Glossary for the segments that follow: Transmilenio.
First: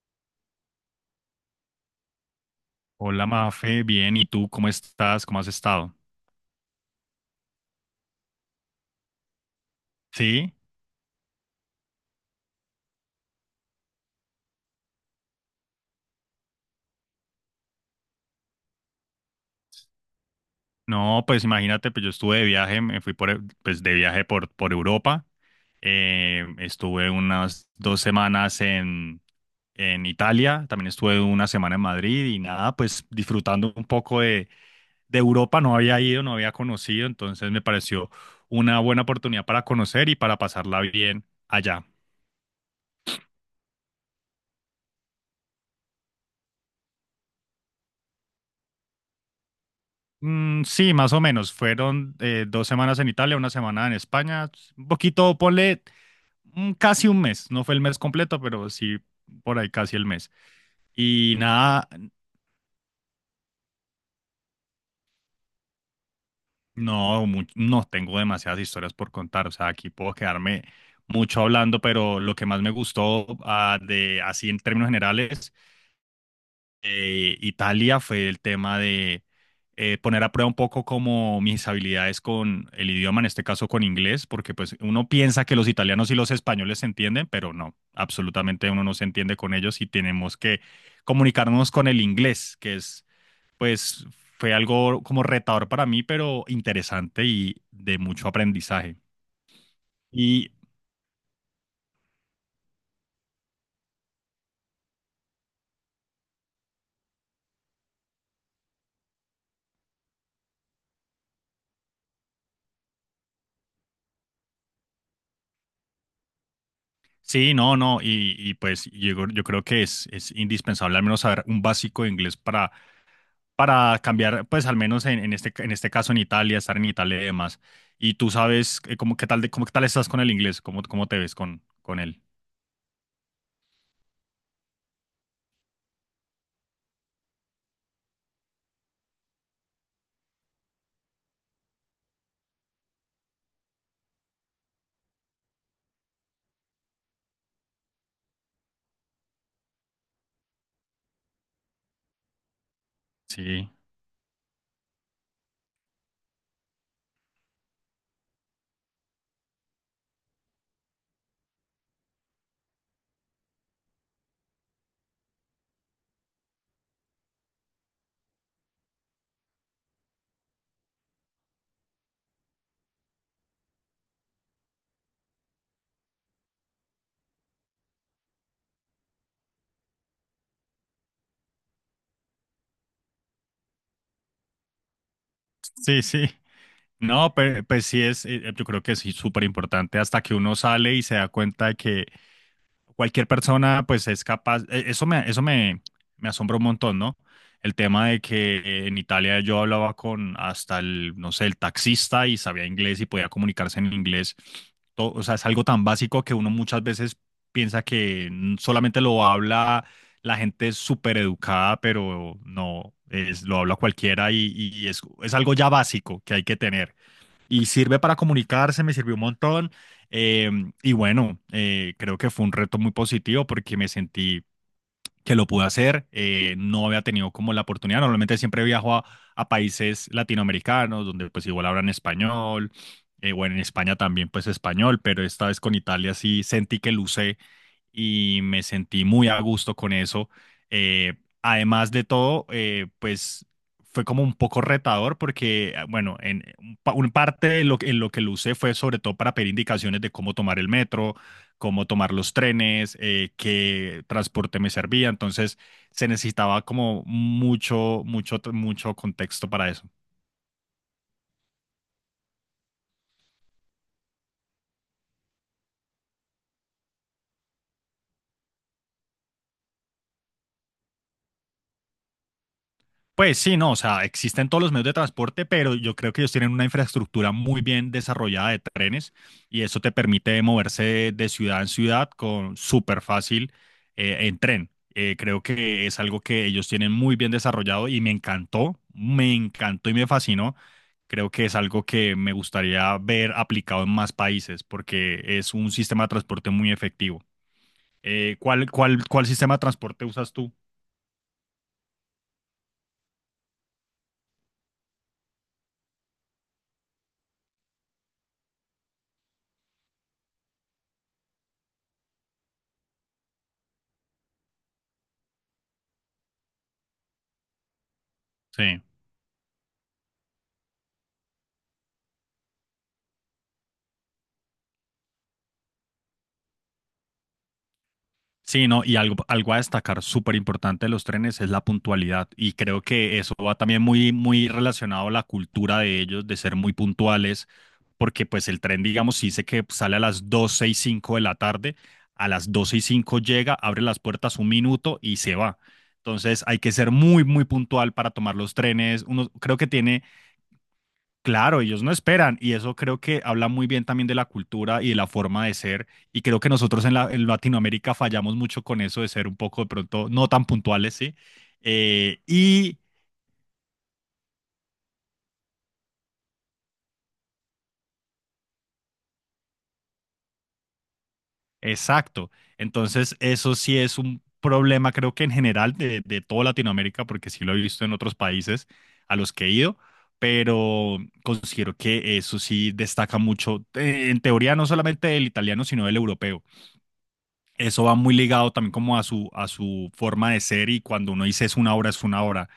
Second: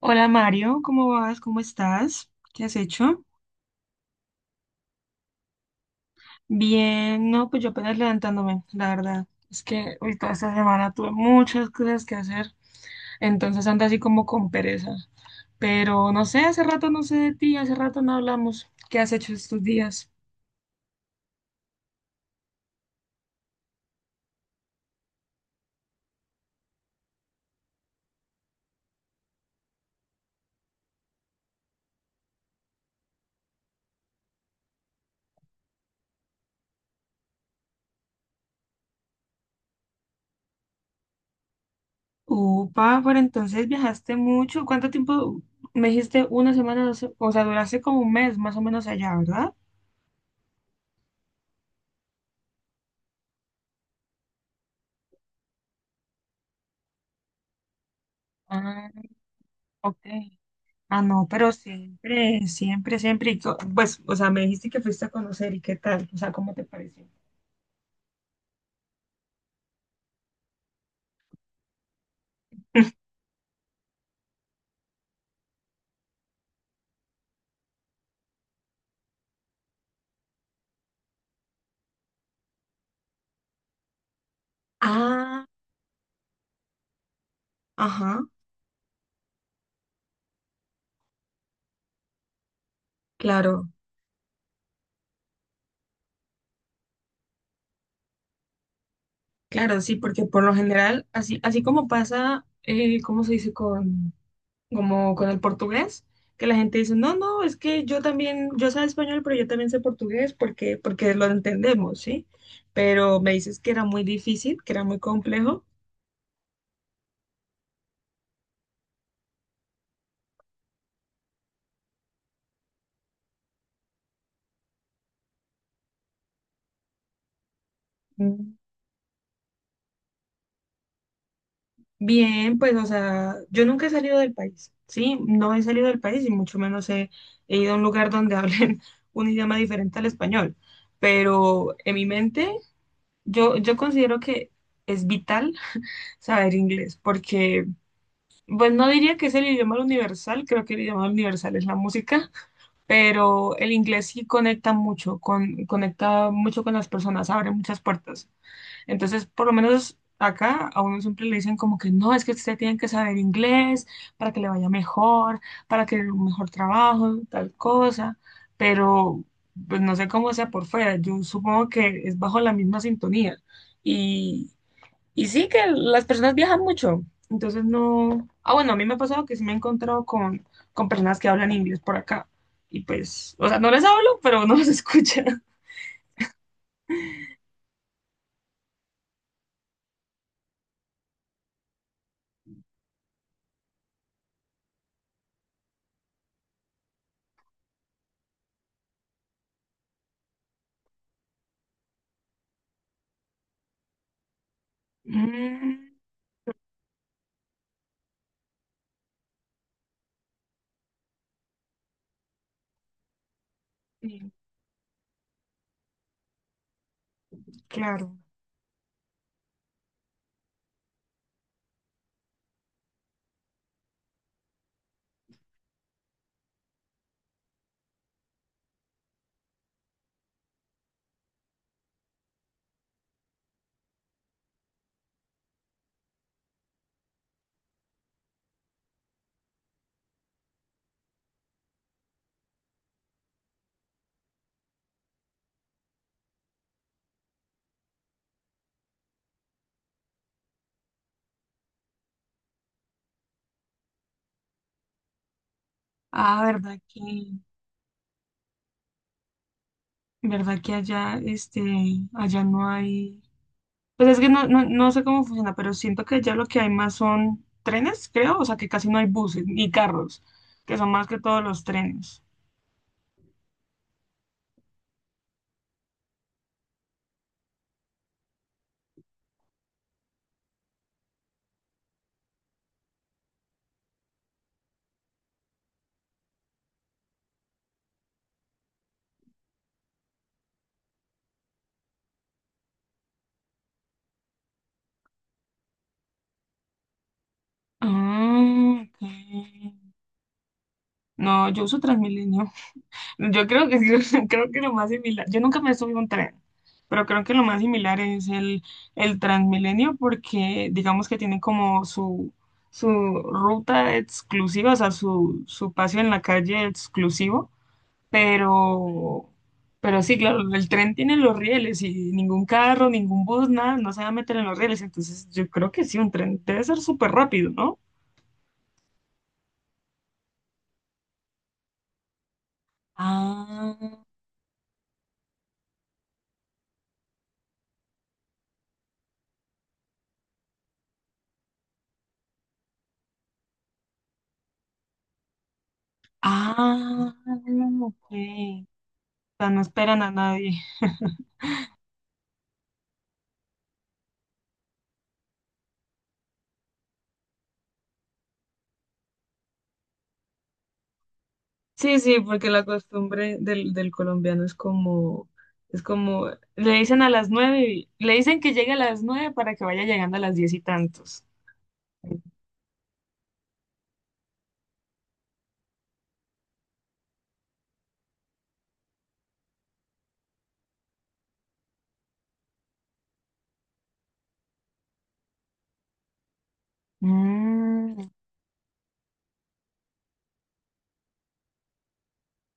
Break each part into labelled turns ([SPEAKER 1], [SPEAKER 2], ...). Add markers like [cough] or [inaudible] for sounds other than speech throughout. [SPEAKER 1] Hola Mario, ¿cómo vas? ¿Cómo estás? ¿Qué has hecho?
[SPEAKER 2] Hola Mafe, bien, ¿y tú cómo estás? ¿Cómo has estado?
[SPEAKER 1] Bien, no, pues yo apenas levantándome, la verdad. Es que hoy toda esta
[SPEAKER 2] Sí,
[SPEAKER 1] semana tuve muchas cosas que hacer, entonces ando así como con pereza. Pero no sé, hace rato no sé de ti, hace rato no hablamos. ¿Qué has hecho estos días?
[SPEAKER 2] no, pues imagínate, pues yo estuve de viaje, me fui pues de viaje por Europa. Estuve unas dos semanas en Italia, también estuve una semana en Madrid y nada, pues disfrutando un poco de Europa. No había ido, no había conocido, entonces me pareció una buena oportunidad para conocer y para pasarla bien allá.
[SPEAKER 1] Upa, pero entonces viajaste mucho. ¿Cuánto tiempo? Me dijiste una semana, o sea, duraste como un mes más o menos allá, ¿verdad?
[SPEAKER 2] Sí, más o menos. Fueron dos semanas en Italia, una semana en España. Un poquito, ponle casi un mes. No fue el mes completo, pero
[SPEAKER 1] Ah,
[SPEAKER 2] sí por ahí casi
[SPEAKER 1] ok.
[SPEAKER 2] el mes.
[SPEAKER 1] Ah, no,
[SPEAKER 2] Y
[SPEAKER 1] pero
[SPEAKER 2] nada,
[SPEAKER 1] siempre, siempre, siempre. Pues, o sea, me dijiste que fuiste a conocer y qué tal, o sea, ¿cómo te pareció?
[SPEAKER 2] no, no tengo demasiadas historias por contar. O sea, aquí puedo quedarme mucho hablando, pero lo que más me
[SPEAKER 1] [laughs]
[SPEAKER 2] gustó de así en términos generales Italia, fue el tema de poner a prueba un poco como mis habilidades con el idioma, en este caso con inglés, porque pues uno
[SPEAKER 1] Ah,
[SPEAKER 2] piensa que los italianos y los españoles se entienden, pero no,
[SPEAKER 1] ajá,
[SPEAKER 2] absolutamente uno no se entiende con ellos y tenemos que comunicarnos con el inglés, que es
[SPEAKER 1] claro,
[SPEAKER 2] pues fue algo como retador para mí, pero interesante y de mucho aprendizaje.
[SPEAKER 1] claro, sí, porque por
[SPEAKER 2] Y
[SPEAKER 1] lo general, así, así como pasa, ¿cómo se dice como con el portugués? Que la gente dice, no, no, es que yo también, yo sé español, pero yo también sé portugués porque lo entendemos, ¿sí? Pero me dices que era muy difícil, que era muy complejo.
[SPEAKER 2] sí, no, no, y pues yo creo que es indispensable al menos saber un básico de inglés para cambiar, pues al menos en este caso en Italia, estar en Italia y demás. Y tú sabes, cómo, qué tal, cómo, qué tal estás con el inglés, cómo, cómo te ves con él.
[SPEAKER 1] Bien, pues, o sea, yo nunca he salido del país, ¿sí? No he salido del país y mucho menos he ido a un lugar donde hablen [laughs] un idioma diferente al español. Pero en mi mente, yo considero que es vital [laughs] saber inglés, porque, pues, no diría que es el idioma universal, creo que el idioma universal es la música, pero
[SPEAKER 2] Sí,
[SPEAKER 1] el inglés sí conecta mucho, conecta mucho con las personas, abre muchas puertas. Entonces, por lo menos acá a uno siempre le dicen como que no, es que usted tiene que saber inglés para que le vaya mejor, para que un mejor trabajo, tal cosa, pero pues no sé cómo sea por fuera, yo supongo que es bajo la misma sintonía. Y, y sí que las personas viajan mucho, entonces no. Ah, bueno, a mí me ha pasado que sí me he encontrado con personas que hablan inglés por acá. Y pues, o sea, no les hablo, pero no los escucha.
[SPEAKER 2] sí, sí. No, pues, sí es, yo creo que es súper importante hasta que uno sale y se da cuenta de que cualquier persona pues es capaz, eso me, me asombra un montón, ¿no? El tema de que en Italia yo hablaba con hasta el, no sé, el taxista y sabía inglés y podía comunicarse en inglés. O sea, es algo
[SPEAKER 1] [laughs]
[SPEAKER 2] tan básico que uno muchas veces piensa que solamente lo habla la gente súper educada, pero no, es, lo habla
[SPEAKER 1] Mm,
[SPEAKER 2] cualquiera y es algo ya básico que hay que tener y sirve
[SPEAKER 1] claro.
[SPEAKER 2] para comunicarse, me sirvió un montón. eh, y bueno, creo que fue un reto muy positivo porque me sentí que lo pude hacer. No había tenido como la oportunidad. Normalmente siempre viajo a países latinoamericanos donde pues igual hablan español. Bueno, en España también pues español, pero esta vez con Italia sí sentí que lucé y me sentí muy a gusto con eso. Eh, Además de todo, pues fue como un poco retador porque, ah, bueno, en un parte de lo, en lo que lo usé fue sobre todo para pedir indicaciones de cómo tomar el metro, cómo tomar los trenes. Qué transporte me servía. Entonces se
[SPEAKER 1] Ah,
[SPEAKER 2] necesitaba
[SPEAKER 1] verdad que,
[SPEAKER 2] como mucho, mucho, mucho contexto para eso.
[SPEAKER 1] verdad que allá, allá no hay, pues es que no, no, no sé cómo funciona, pero siento que allá lo que hay más son trenes, creo, o sea que casi no hay buses ni carros, que son más que todos los trenes.
[SPEAKER 2] Pues sí, no, o sea, existen todos los medios de transporte, pero yo creo que ellos tienen una infraestructura muy bien desarrollada de trenes y eso te permite moverse de, ciudad en ciudad con súper fácil, en tren. Creo que es algo que ellos tienen muy bien desarrollado y me encantó y me fascinó. Creo que es algo que me gustaría ver aplicado en más países porque es un sistema de transporte muy efectivo. ¿Cuál,
[SPEAKER 1] Ah,
[SPEAKER 2] cuál, cuál sistema de
[SPEAKER 1] ok.
[SPEAKER 2] transporte usas tú?
[SPEAKER 1] No, yo uso Transmilenio. Yo creo que sí, [laughs] creo que lo más similar, yo nunca me subí a un tren, pero creo que lo más similar es el Transmilenio porque digamos que tiene como su ruta exclusiva, o sea, su paseo en la calle exclusivo,
[SPEAKER 2] Sí.
[SPEAKER 1] pero, pero sí, claro, el tren tiene los rieles y ningún carro, ningún bus, nada, no se va a meter en los rieles, entonces yo creo que sí, un tren debe ser súper rápido, ¿no?
[SPEAKER 2] Sí, no, y algo, algo a destacar súper importante de los trenes es la puntualidad, y creo que eso va
[SPEAKER 1] Ah,
[SPEAKER 2] también muy, muy relacionado a la cultura de ellos de ser muy puntuales, porque pues el tren, digamos, si dice que sale a las 12 y 5 de la tarde, a las 12 y 5 llega, abre las puertas un minuto y se va. Entonces hay que ser
[SPEAKER 1] ah,
[SPEAKER 2] muy, muy puntual
[SPEAKER 1] ok.
[SPEAKER 2] para tomar los
[SPEAKER 1] O
[SPEAKER 2] trenes. Uno
[SPEAKER 1] sea,
[SPEAKER 2] creo
[SPEAKER 1] no
[SPEAKER 2] que
[SPEAKER 1] esperan
[SPEAKER 2] tiene
[SPEAKER 1] a nadie.
[SPEAKER 2] claro, ellos no esperan, y eso creo que habla muy bien también de la cultura y de la forma de ser, y creo que nosotros en, en Latinoamérica fallamos mucho con eso de ser un poco de pronto no tan puntuales, ¿sí?
[SPEAKER 1] Sí, sí,
[SPEAKER 2] Eh,
[SPEAKER 1] porque la
[SPEAKER 2] y
[SPEAKER 1] costumbre del colombiano es como, le dicen a las 9, le dicen que llegue a las 9 para que vaya llegando a las 10 y tantos.
[SPEAKER 2] exacto, entonces eso sí es un problema creo que en general de toda Latinoamérica porque sí lo he visto en otros países a los que he ido, pero considero que eso sí destaca mucho, en teoría no solamente del italiano sino del europeo. Eso va
[SPEAKER 1] Mm,
[SPEAKER 2] muy ligado también como a su forma de ser, y cuando uno dice es una obra, es una obra.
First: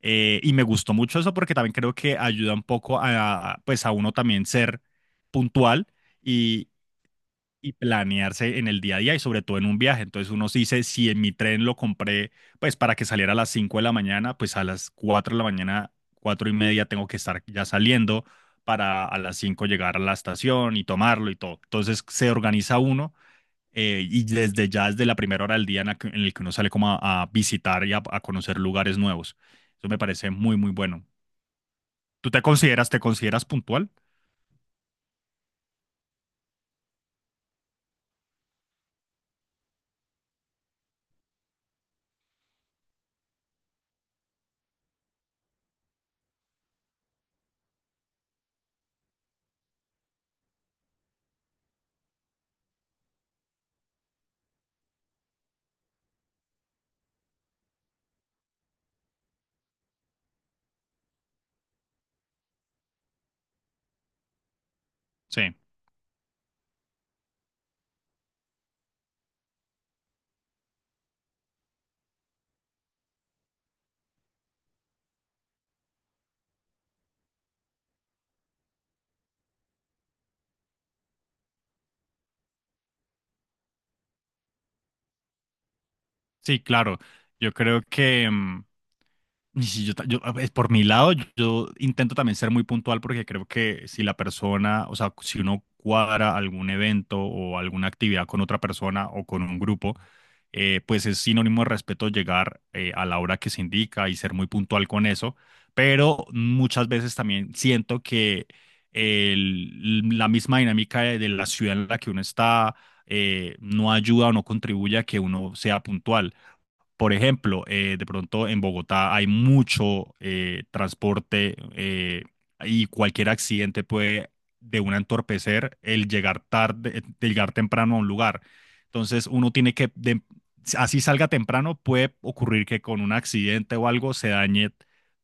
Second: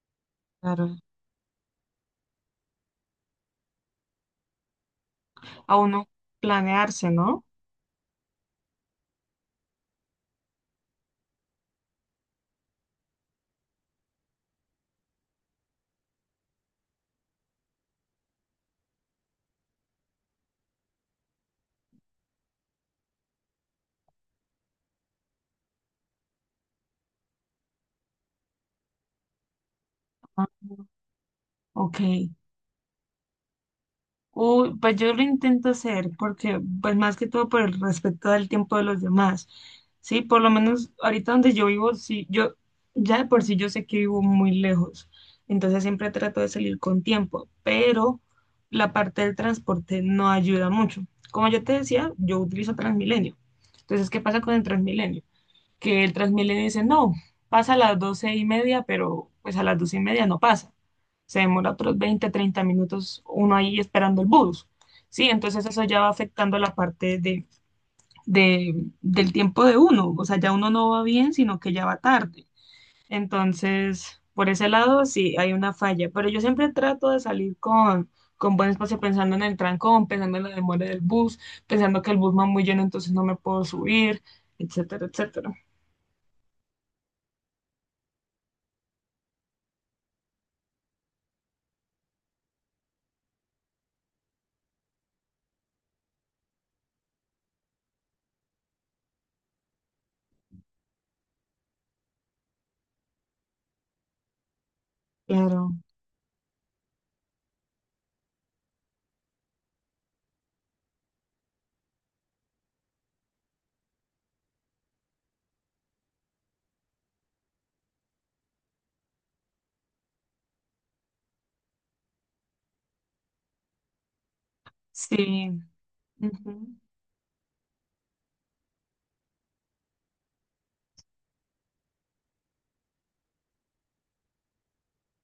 [SPEAKER 2] Me gustó
[SPEAKER 1] claro.
[SPEAKER 2] mucho eso porque también creo que ayuda un poco a, pues a uno también ser
[SPEAKER 1] A
[SPEAKER 2] puntual
[SPEAKER 1] uno
[SPEAKER 2] y,
[SPEAKER 1] planearse, ¿no?
[SPEAKER 2] y planearse en el día a día, y sobre todo en un viaje. Entonces uno se dice, si en mi tren lo compré pues para que saliera a las 5 de la mañana, pues a las 4 de la mañana, 4 y media tengo que estar ya saliendo para a las 5 llegar a la estación y tomarlo y todo. Entonces se organiza uno, y desde ya, desde la primera hora del día en en el que uno sale como a visitar y a conocer lugares nuevos. Eso me parece
[SPEAKER 1] Ah,
[SPEAKER 2] muy, muy bueno.
[SPEAKER 1] ok.
[SPEAKER 2] ¿Tú te consideras puntual?
[SPEAKER 1] Uy, pues yo lo intento hacer porque, pues más que todo por el respeto del tiempo de los demás, ¿sí? Por lo menos ahorita donde yo vivo, sí, yo ya de por sí yo sé que vivo muy lejos, entonces siempre trato de salir con tiempo, pero la parte del transporte no ayuda mucho. Como yo te decía, yo utilizo Transmilenio. Entonces, ¿qué pasa con el Transmilenio? Que el Transmilenio dice, no, pasa a las 12:30, pero pues a las 12:30 no pasa. Se demora otros 20 30 minutos uno ahí esperando el bus. Sí,
[SPEAKER 2] Sí,
[SPEAKER 1] entonces eso ya va afectando la parte del tiempo de uno. O sea, ya uno no va bien, sino que ya va tarde. Entonces, por ese lado sí hay una falla. Pero yo siempre trato de salir con buen espacio pensando en el trancón, pensando en la demora del bus, pensando que el bus va muy lleno, entonces no me puedo subir, etcétera, etcétera.
[SPEAKER 2] sí, claro. Yo creo que y si yo, yo, a ver, por mi lado, yo intento también ser muy puntual porque creo que si la persona, o sea, si uno cuadra algún evento o alguna actividad con otra persona o con un grupo, pues es sinónimo de respeto llegar a la hora que se indica y ser muy puntual con eso,
[SPEAKER 1] Claro.
[SPEAKER 2] pero muchas veces también siento que la misma dinámica de la ciudad en la que uno está no ayuda o no contribuye a que uno sea puntual. Por ejemplo, de pronto en Bogotá hay mucho transporte, y cualquier accidente puede de una
[SPEAKER 1] Sí,
[SPEAKER 2] entorpecer el llegar
[SPEAKER 1] ujú,
[SPEAKER 2] tarde, el llegar temprano a un lugar. Entonces uno tiene que, así salga temprano, puede ocurrir que con un accidente o algo se dañe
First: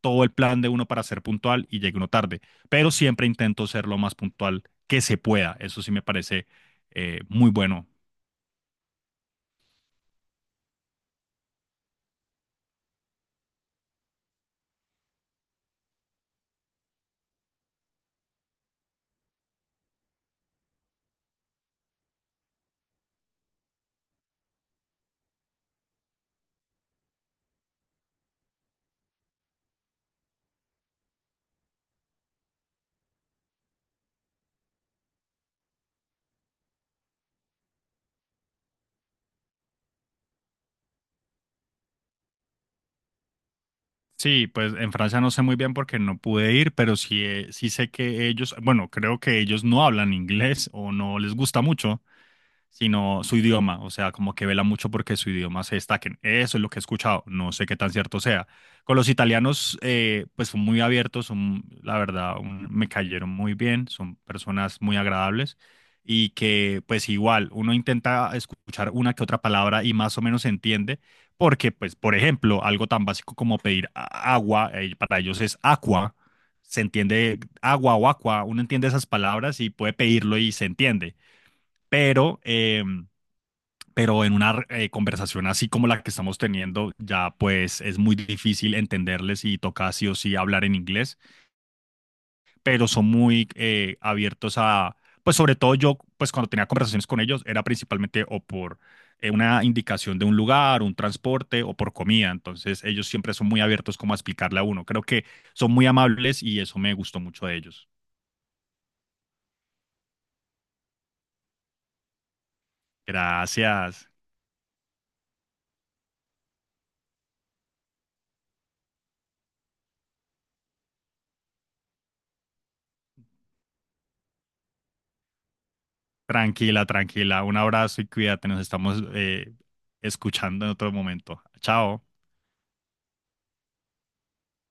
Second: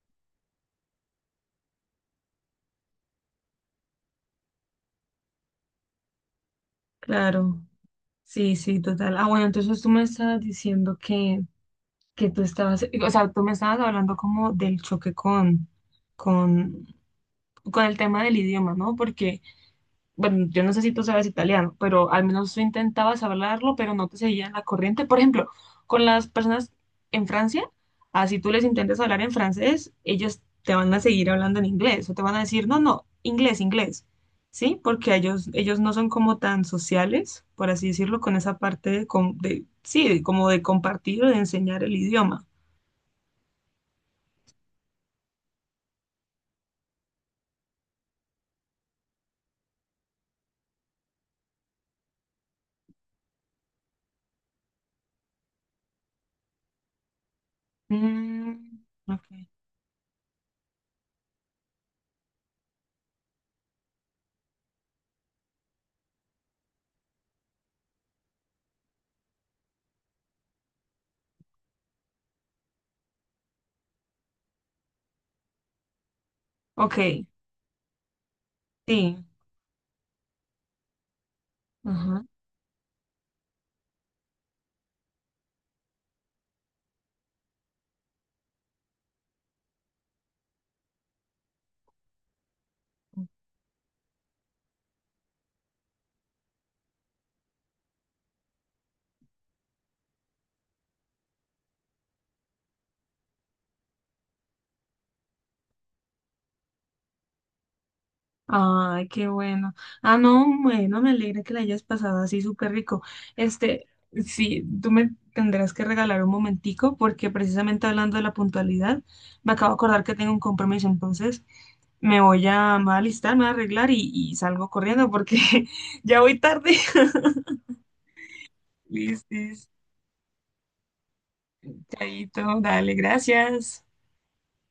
[SPEAKER 2] todo el plan de uno para ser puntual y llegue uno tarde. Pero siempre intento ser lo más puntual que se pueda. Eso sí me parece muy
[SPEAKER 1] claro,
[SPEAKER 2] bueno.
[SPEAKER 1] sí, sí, total. Ah, bueno, entonces tú me estabas diciendo que tú estabas, o sea, tú me estabas hablando como del choque con, con el tema del idioma, ¿no? Porque bueno, yo no sé si tú sabes italiano, pero al menos tú intentabas hablarlo, pero no te seguían la corriente. Por ejemplo, con las personas en Francia, así tú les intentas hablar en francés, ellos te van a seguir hablando en inglés o te van a decir, no, no, inglés, inglés, ¿sí? Porque ellos no son como tan sociales, por así decirlo, con esa parte de, sí, como de compartir o de enseñar el idioma.
[SPEAKER 2] Sí, pues en Francia no sé muy bien porque no pude ir, pero sí, sí sé que ellos, bueno, creo que ellos no hablan inglés o no les gusta mucho sino su idioma, o sea, como que vela mucho porque su idioma se destaquen. Eso es lo que he escuchado, no sé qué tan cierto sea.
[SPEAKER 1] Mm,
[SPEAKER 2] Con los
[SPEAKER 1] ok,
[SPEAKER 2] italianos, pues son muy abiertos, son, la verdad, me cayeron muy bien, son personas muy agradables y que pues igual uno intenta escuchar una que otra palabra y más o menos se entiende, porque pues, por ejemplo, algo tan básico como pedir agua, para ellos es aqua. Se
[SPEAKER 1] ok,
[SPEAKER 2] entiende agua o aqua, uno entiende esas
[SPEAKER 1] sí.
[SPEAKER 2] palabras y puede pedirlo y se entiende,
[SPEAKER 1] Ajá.
[SPEAKER 2] pero pero en una conversación así como la que estamos teniendo, ya pues es muy difícil entenderles y toca sí o sí hablar en inglés, pero son muy abiertos a, pues sobre todo yo, pues cuando tenía conversaciones con ellos, era principalmente o por una indicación de un lugar, un transporte o por comida, entonces ellos siempre son muy abiertos como a explicarle a uno. Creo que son muy amables y eso me gustó mucho de ellos.
[SPEAKER 1] Ay, qué bueno. Ah, no, bueno, me alegra que la hayas pasado así súper rico. Este,
[SPEAKER 2] Gracias.
[SPEAKER 1] sí, tú me tendrás que regalar un momentico porque precisamente hablando de la puntualidad, me acabo de acordar que tengo un compromiso, entonces me voy a alistar, me voy a arreglar y salgo corriendo porque [laughs] ya voy tarde.
[SPEAKER 2] Tranquila, tranquila. Un
[SPEAKER 1] [laughs]
[SPEAKER 2] abrazo y cuídate. Nos estamos,
[SPEAKER 1] Listis,
[SPEAKER 2] escuchando en otro momento. Chao.
[SPEAKER 1] chaito, dale, gracias.